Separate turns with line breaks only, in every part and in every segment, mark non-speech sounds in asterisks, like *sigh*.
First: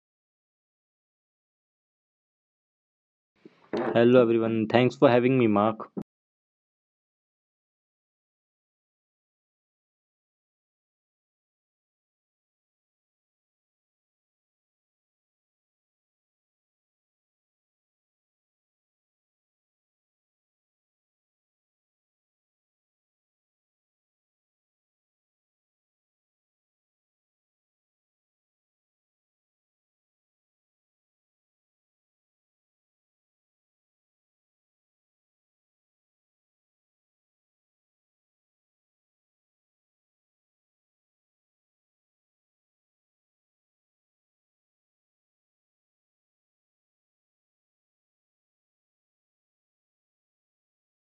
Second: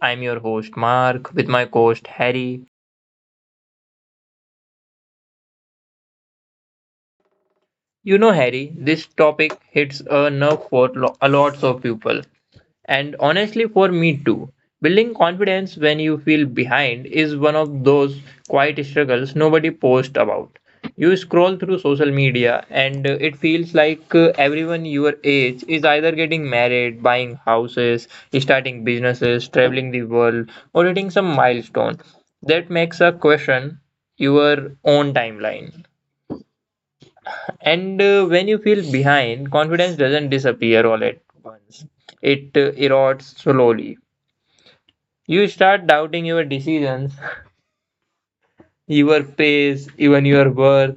I'm your host, Mark, with my co host, Harry.
Hello everyone, thanks for having me, Mark.
You know, Harry, this topic hits a nerve for a lots of people. And honestly, for me too. Building confidence when you feel behind is one of those quiet struggles nobody posts about. You scroll through social media and it feels like everyone your age is either getting married, buying houses, starting businesses, traveling the world, or hitting some milestone. That makes a question your own timeline. And When you feel behind, confidence doesn't disappear all at once. It erodes slowly. You start doubting your decisions, *laughs* your pace, even your worth.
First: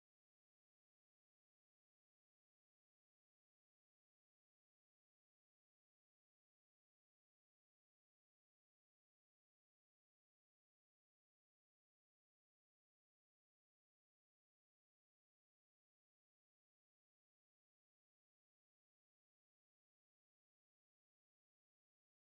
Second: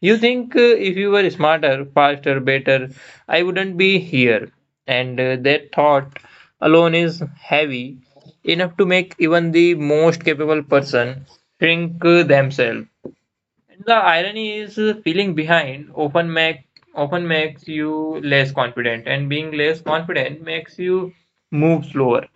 You think if you were smarter, faster, better, I wouldn't be here. And That thought alone is heavy, enough to make even the most capable person shrink themselves. And the irony is feeling behind often make often makes you less confident, and being less confident makes you move slower,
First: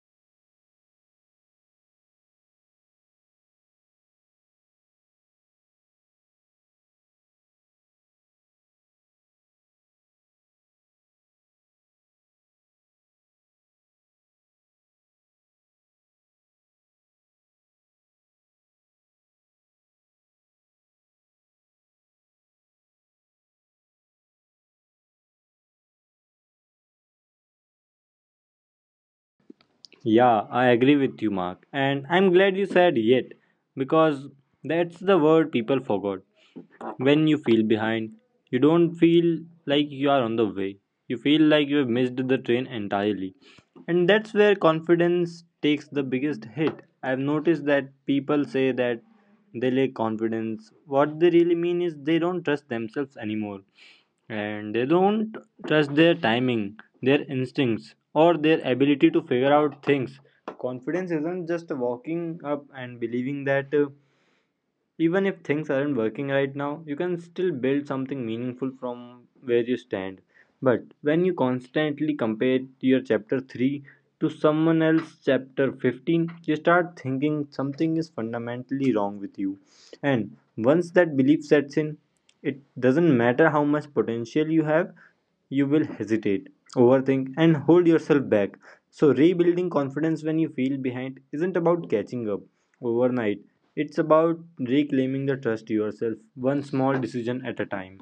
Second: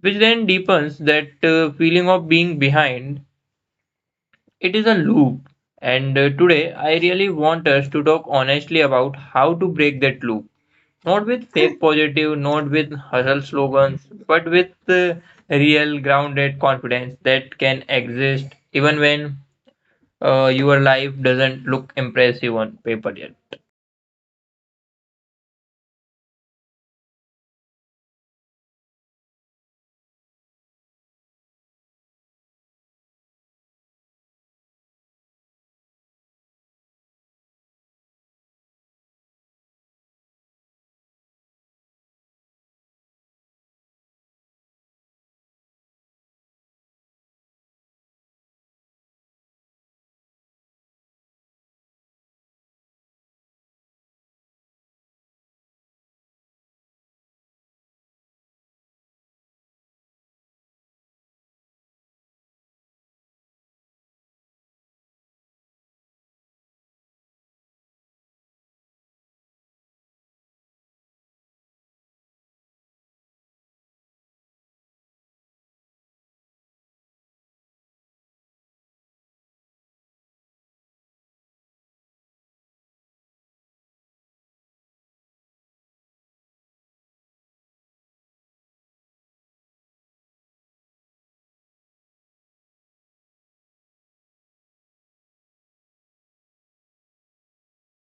which then deepens that feeling of being behind. It is a loop. And Today, I really want us to talk honestly about how to break that loop. Not with fake *laughs* positive, not with hustle slogans, but with real grounded confidence that can exist even when your life doesn't look impressive on paper yet.
Yeah, I agree with you, Mark. And I'm glad you said yet, because that's the word people forgot. When you feel behind, you don't feel like you are on the way. You feel like you have missed the train entirely. And that's where confidence takes the biggest hit. I've noticed that people say that they lack confidence, what they really mean is they don't trust themselves anymore, and they don't trust their timing, their instincts, or their ability to figure out things. Confidence isn't just walking up and believing that, even if things aren't working right now, you can still build something meaningful from where you stand. But when you constantly compare your chapter 3 to someone else's chapter 15, you start thinking something is fundamentally wrong with you. And once that belief sets in, it doesn't matter how much potential you have, you will hesitate, overthink, and hold yourself back. So, rebuilding confidence when you feel behind isn't about catching up overnight. It's about reclaiming the trust yourself, one small decision at a time.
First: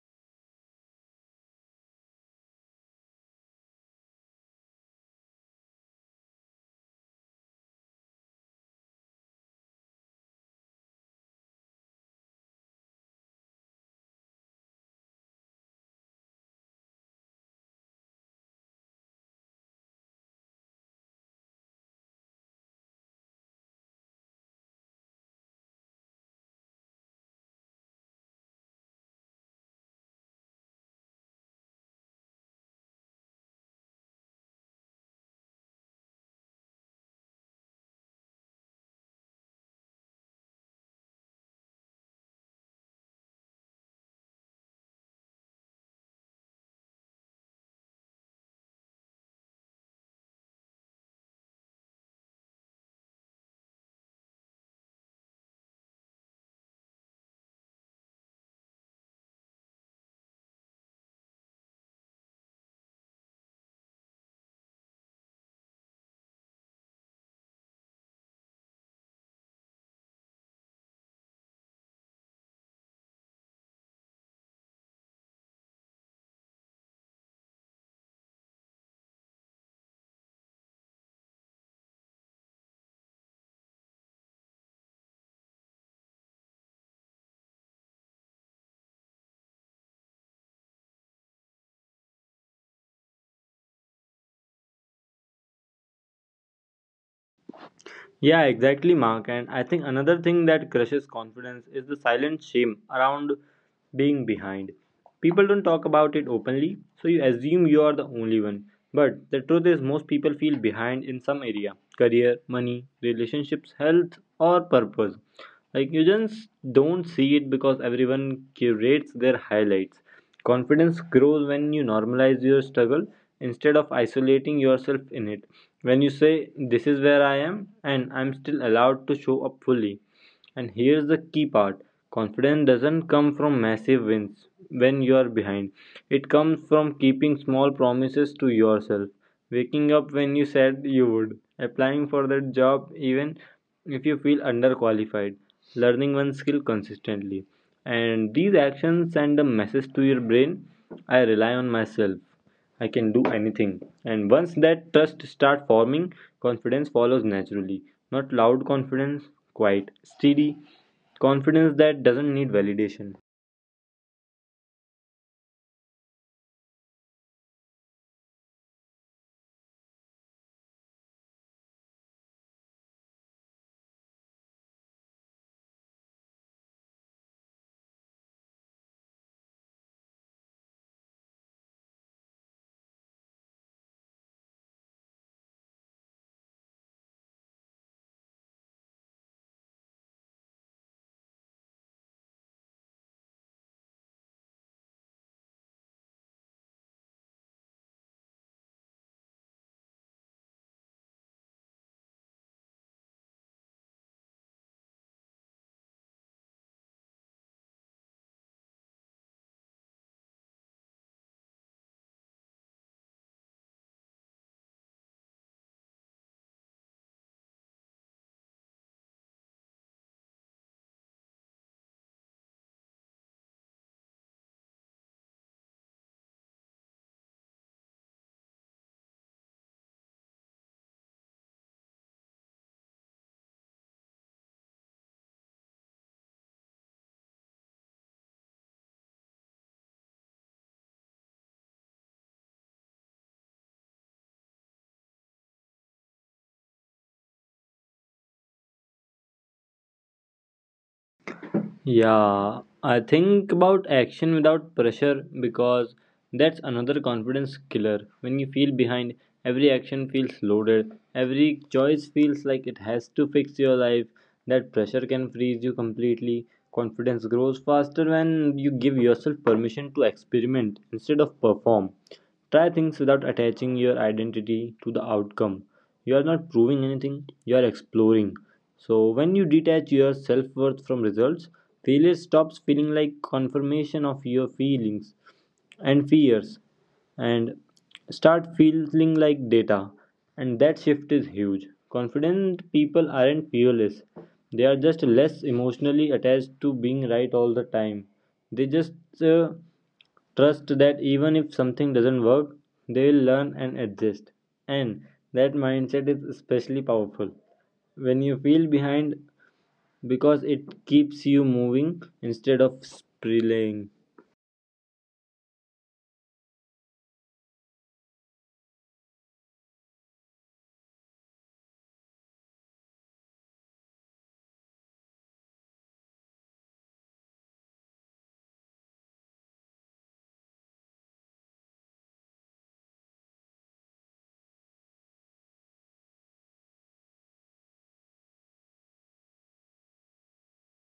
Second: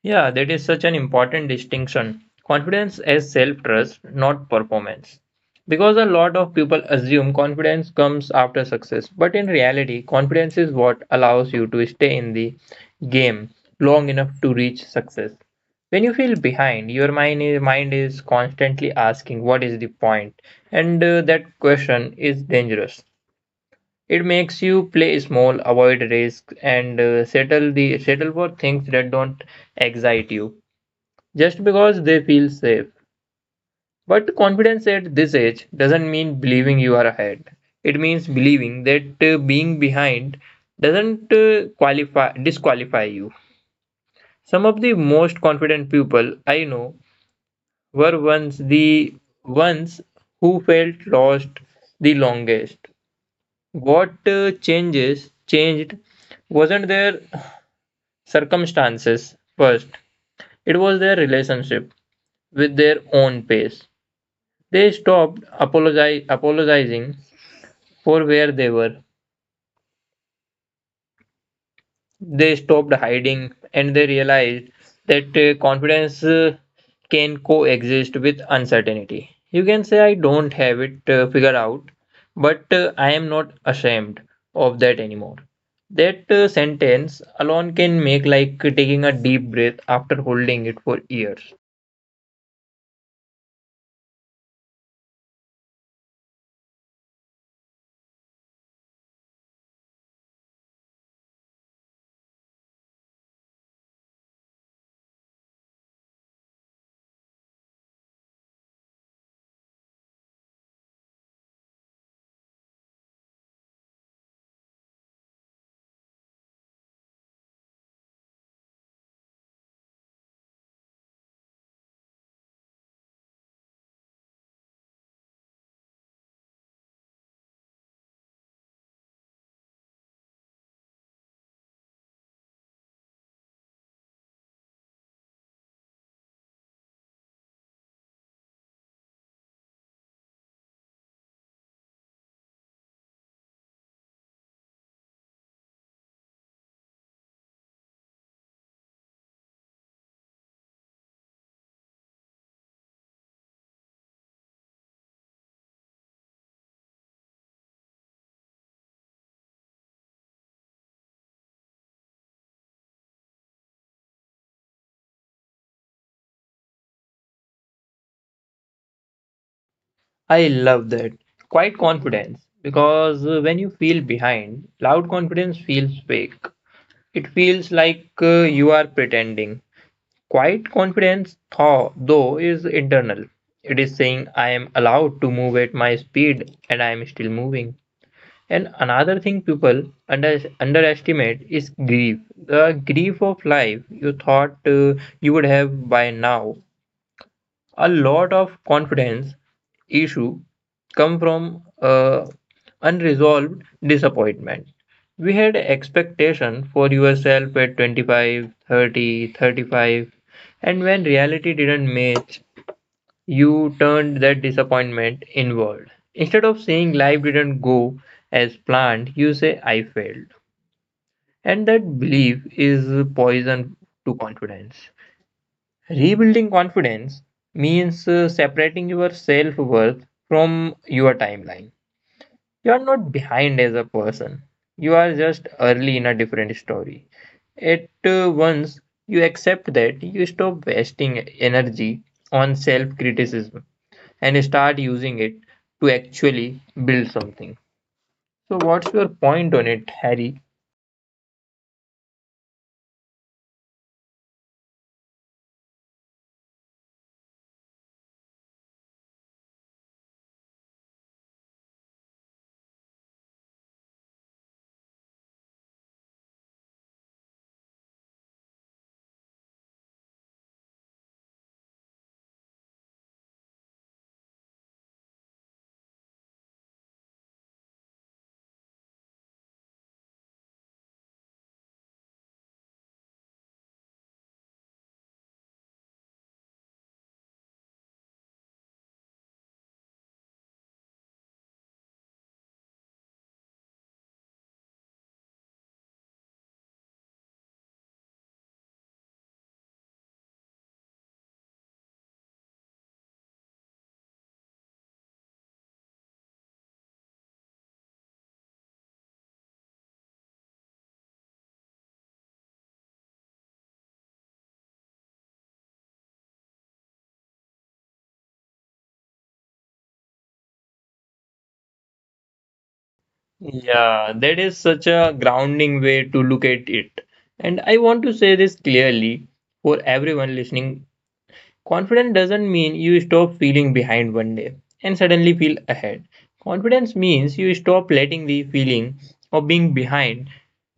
Yeah, that is such an important distinction. Confidence is self trust, not performance. Because a lot of people assume confidence comes after success, but in reality, confidence is what allows you to stay in the game long enough to reach success. When you feel behind, your mind is constantly asking, what is the point? And That question is dangerous. It makes you play small, avoid risks, and settle for things that don't excite you just because they feel safe. But confidence at this age doesn't mean believing you are ahead. It means believing that being behind doesn't qualify disqualify you. Some of the most confident people I know were once the ones who felt lost the longest. What changes changed wasn't their circumstances first. It was their relationship with their own pace. They apologizing for where they were. They stopped hiding and they realized that confidence can coexist with uncertainty. You can say, I don't have it figured out, but I am not ashamed of that anymore. That sentence alone can make like taking a deep breath after holding it for years.
Yeah, exactly, Mark. And I think another thing that crushes confidence is the silent shame around being behind. People don't talk about it openly, so you assume you are the only one. But the truth is, most people feel behind in some area: career, money, relationships, health, or purpose. Like, you just don't see it because everyone curates their highlights. Confidence grows when you normalize your struggle instead of isolating yourself in it. When you say, "This is where I am, and I'm still allowed to show up fully." And here's the key part: confidence doesn't come from massive wins. When you are behind, it comes from keeping small promises to yourself: waking up when you said you would, applying for that job even if you feel underqualified, learning one skill consistently. And these actions send a message to your brain: I rely on myself, I can do anything. And once that trust starts forming, confidence follows naturally. Not loud confidence, quiet, steady confidence that doesn't need validation.
I love that. Quiet confidence. Because when you feel behind, loud confidence feels fake. It feels like you are pretending. Quiet confidence, though, is internal. It is saying, I am allowed to move at my speed and I am still moving. And another thing people underestimate is grief. The grief of life you thought you would have by now. A lot of confidence issue come from unresolved disappointment. We had expectation for yourself at 25, 30, 35, and when reality didn't match, you turned that disappointment inward. Instead of saying life didn't go as planned, you say I failed, and that belief is poison to confidence. Rebuilding confidence means separating your self worth from your timeline. You are not behind as a person, you are just early in a different story. At Once you accept that, you stop wasting energy on self criticism and start using it to actually build something. So, what's your point on it, Harry?
Yeah, I think about action without pressure, because that's another confidence killer. When you feel behind, every action feels loaded, every choice feels like it has to fix your life. That pressure can freeze you completely. Confidence grows faster when you give yourself permission to experiment instead of perform. Try things without attaching your identity to the outcome. You are not proving anything, you are exploring. So when you detach your self-worth from results, failure stops feeling like confirmation of your feelings and fears, and start feeling like data. And that shift is huge. Confident people aren't fearless, they are just less emotionally attached to being right all the time. They just uh, trust that even if something doesn't work, they will learn and adjust. And that mindset is especially powerful when you feel behind, because it keeps you moving instead of spiraling.
Yeah, that is such a grounding way to look at it. And I want to say this clearly for everyone listening. Confidence doesn't mean you stop feeling behind one day and suddenly feel ahead. Confidence means you stop letting the feeling of being behind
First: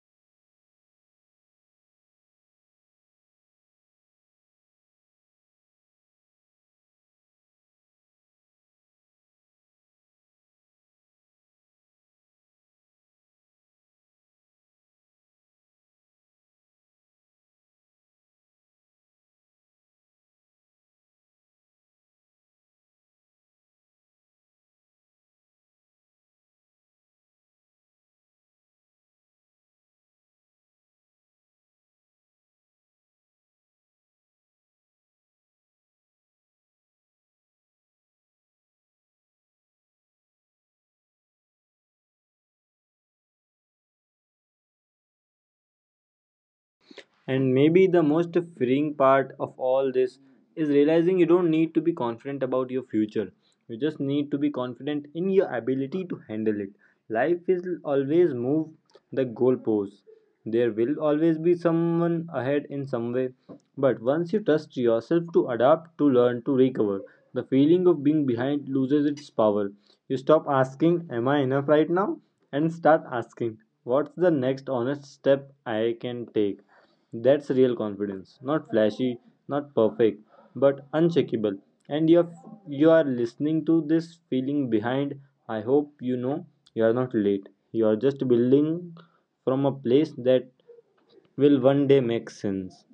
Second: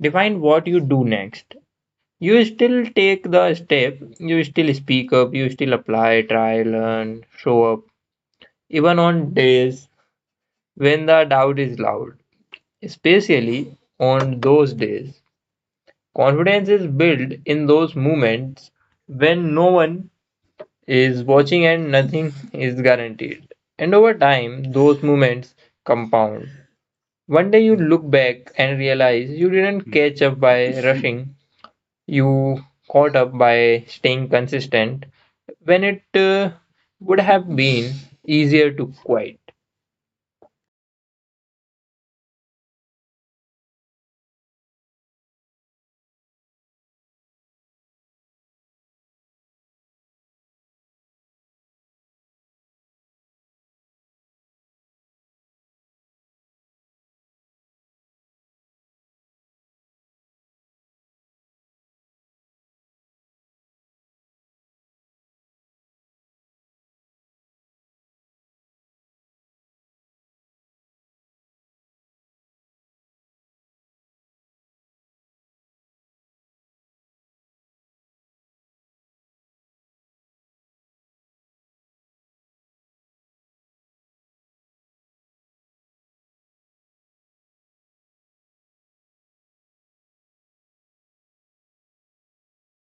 define what you do next. You still take the step, you still speak up, you still apply, try, learn, show up, even on days when the doubt is loud. Especially on those days, confidence is built in those moments when no one is watching and nothing is guaranteed. And over time, those moments compound. One day you look back and realize you didn't catch up by rushing, you caught up by staying consistent when it would have been easier to quit.
And maybe the most freeing part of all this is realizing you don't need to be confident about your future. You just need to be confident in your ability to handle it. Life will always move the goalposts. There will always be someone ahead in some way. But once you trust yourself to adapt, to learn, to recover, the feeling of being behind loses its power. You stop asking, "Am I enough right now?" and start asking, "What's the next honest step I can take?" That's real confidence. Not flashy, not perfect, but uncheckable. And if you are listening to this feeling behind, I hope you know you are not late. You are just building from a place that will one day make sense.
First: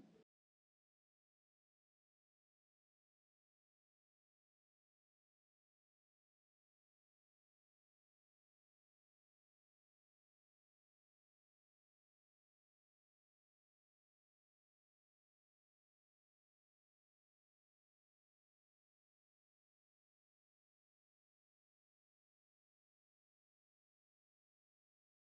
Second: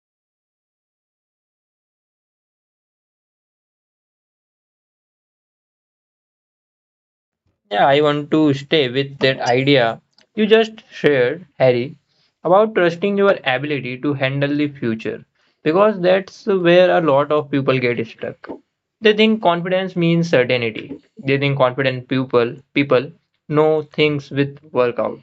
Yeah, I want to stay with that idea you just shared, Harry, about trusting your ability to handle the future, because that's where a lot of people get stuck. They think confidence means certainty. They think confident people people know things with work out.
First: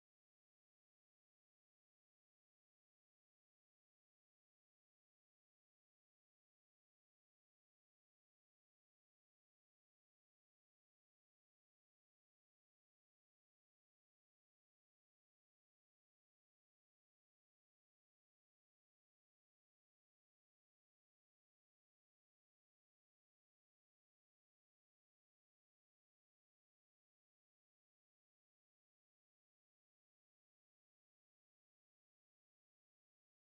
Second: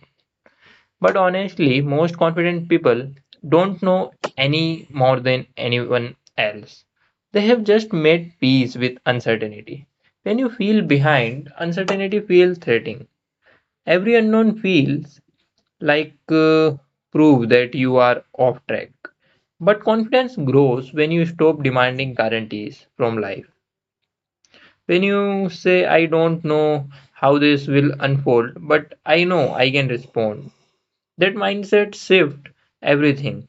But honestly, most confident people don't know any more than anyone else. They have just made peace with uncertainty. When you feel behind, uncertainty feels threatening. Every unknown feels like proof that you are off track. But confidence grows when you stop demanding guarantees from life. When you say, I don't know how this will unfold, but I know I can respond. That mindset shift everything.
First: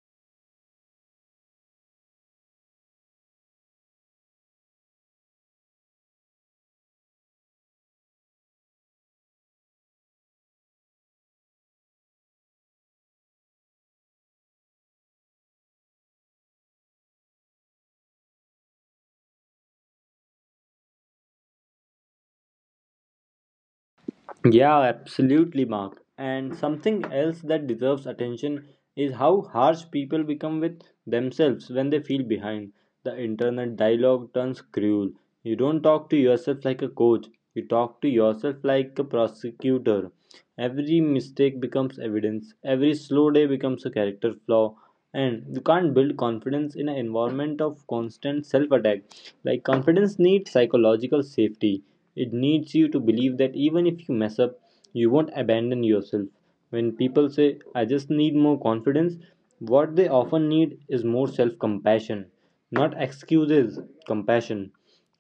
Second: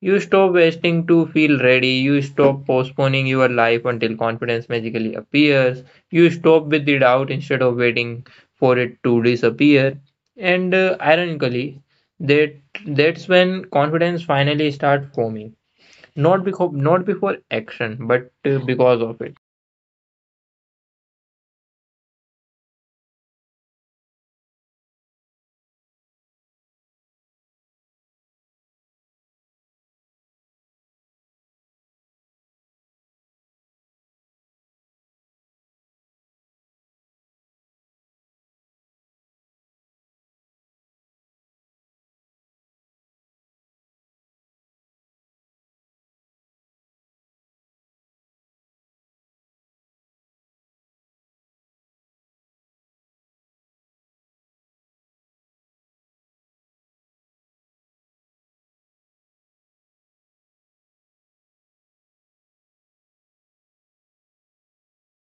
You stop waiting to feel ready. You stop postponing your life until confidence magically appears. You stop with the doubt instead of waiting for it to disappear. And ironically, that that's when confidence finally starts forming. Not before action, but because of it.
Yeah, absolutely, Mark. And something else that deserves attention is how harsh people become with themselves when they feel behind. The internet dialogue turns cruel. You don't talk to yourself like a coach, you talk to yourself like a prosecutor. Every mistake becomes evidence, every slow day becomes a character flaw, and you can't build confidence in an environment of constant self attack. Like, confidence needs psychological safety, it needs you to believe that even if you mess up, you won't abandon yourself. When people say, "I just need more confidence," what they often need is more self compassion. Not excuses, compassion.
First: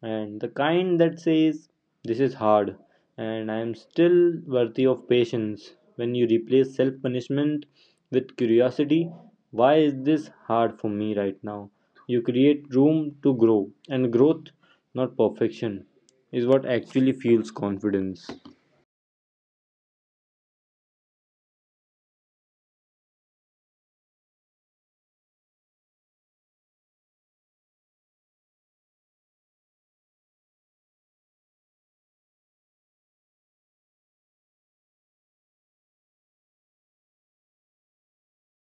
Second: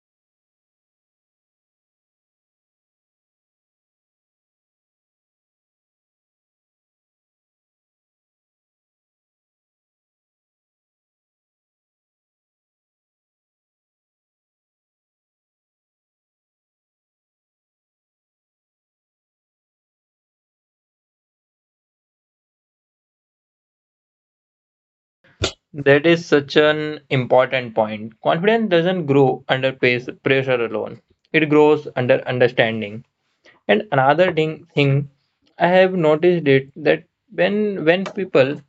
And the kind that says, "This is hard, and I am still worthy of patience." When you replace self punishment with curiosity, why is this hard for me right now? You create room to grow, and growth, not perfection, is what actually fuels confidence.
That is such an important point. Confidence doesn't grow under pressure alone. It grows under understanding. And another ding thing I have noticed it that when people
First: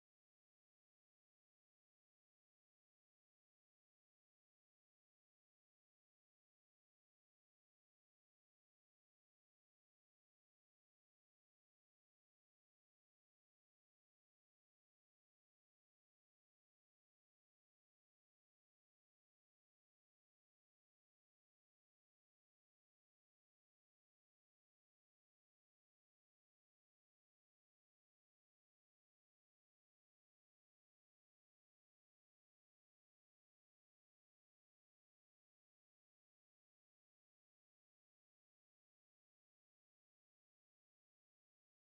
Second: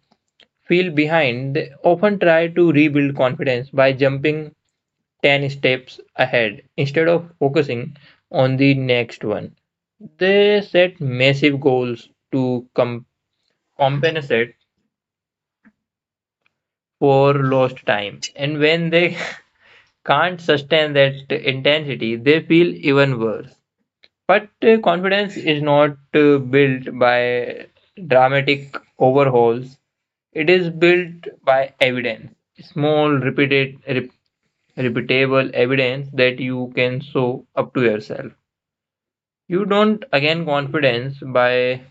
feel behind, they often try to rebuild confidence by jumping 10 steps ahead instead of focusing on the next one. They set massive goals to com- compensate for lost time. And when they *laughs* can't sustain that intensity, they feel even worse. But confidence is not built by dramatic overhauls. It is built by evidence, small, repeatable evidence that you can show up to yourself. You don't gain confidence by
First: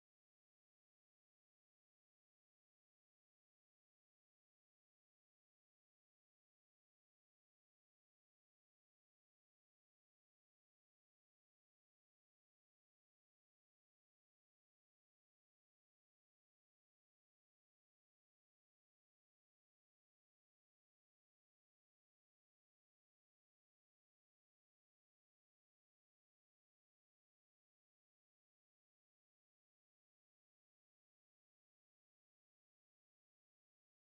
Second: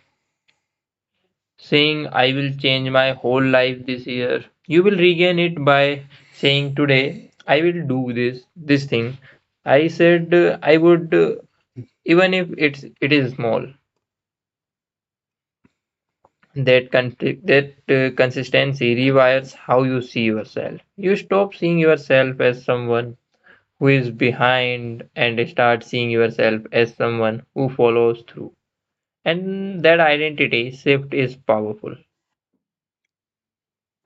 saying, I will change my whole life this year. You will regain it by saying, today, I will do this thing I said I would, even if it is small. That, con- that consistency rewires how you see yourself. You stop seeing yourself as someone who is behind and start seeing yourself as someone who follows through. And that identity shift is powerful.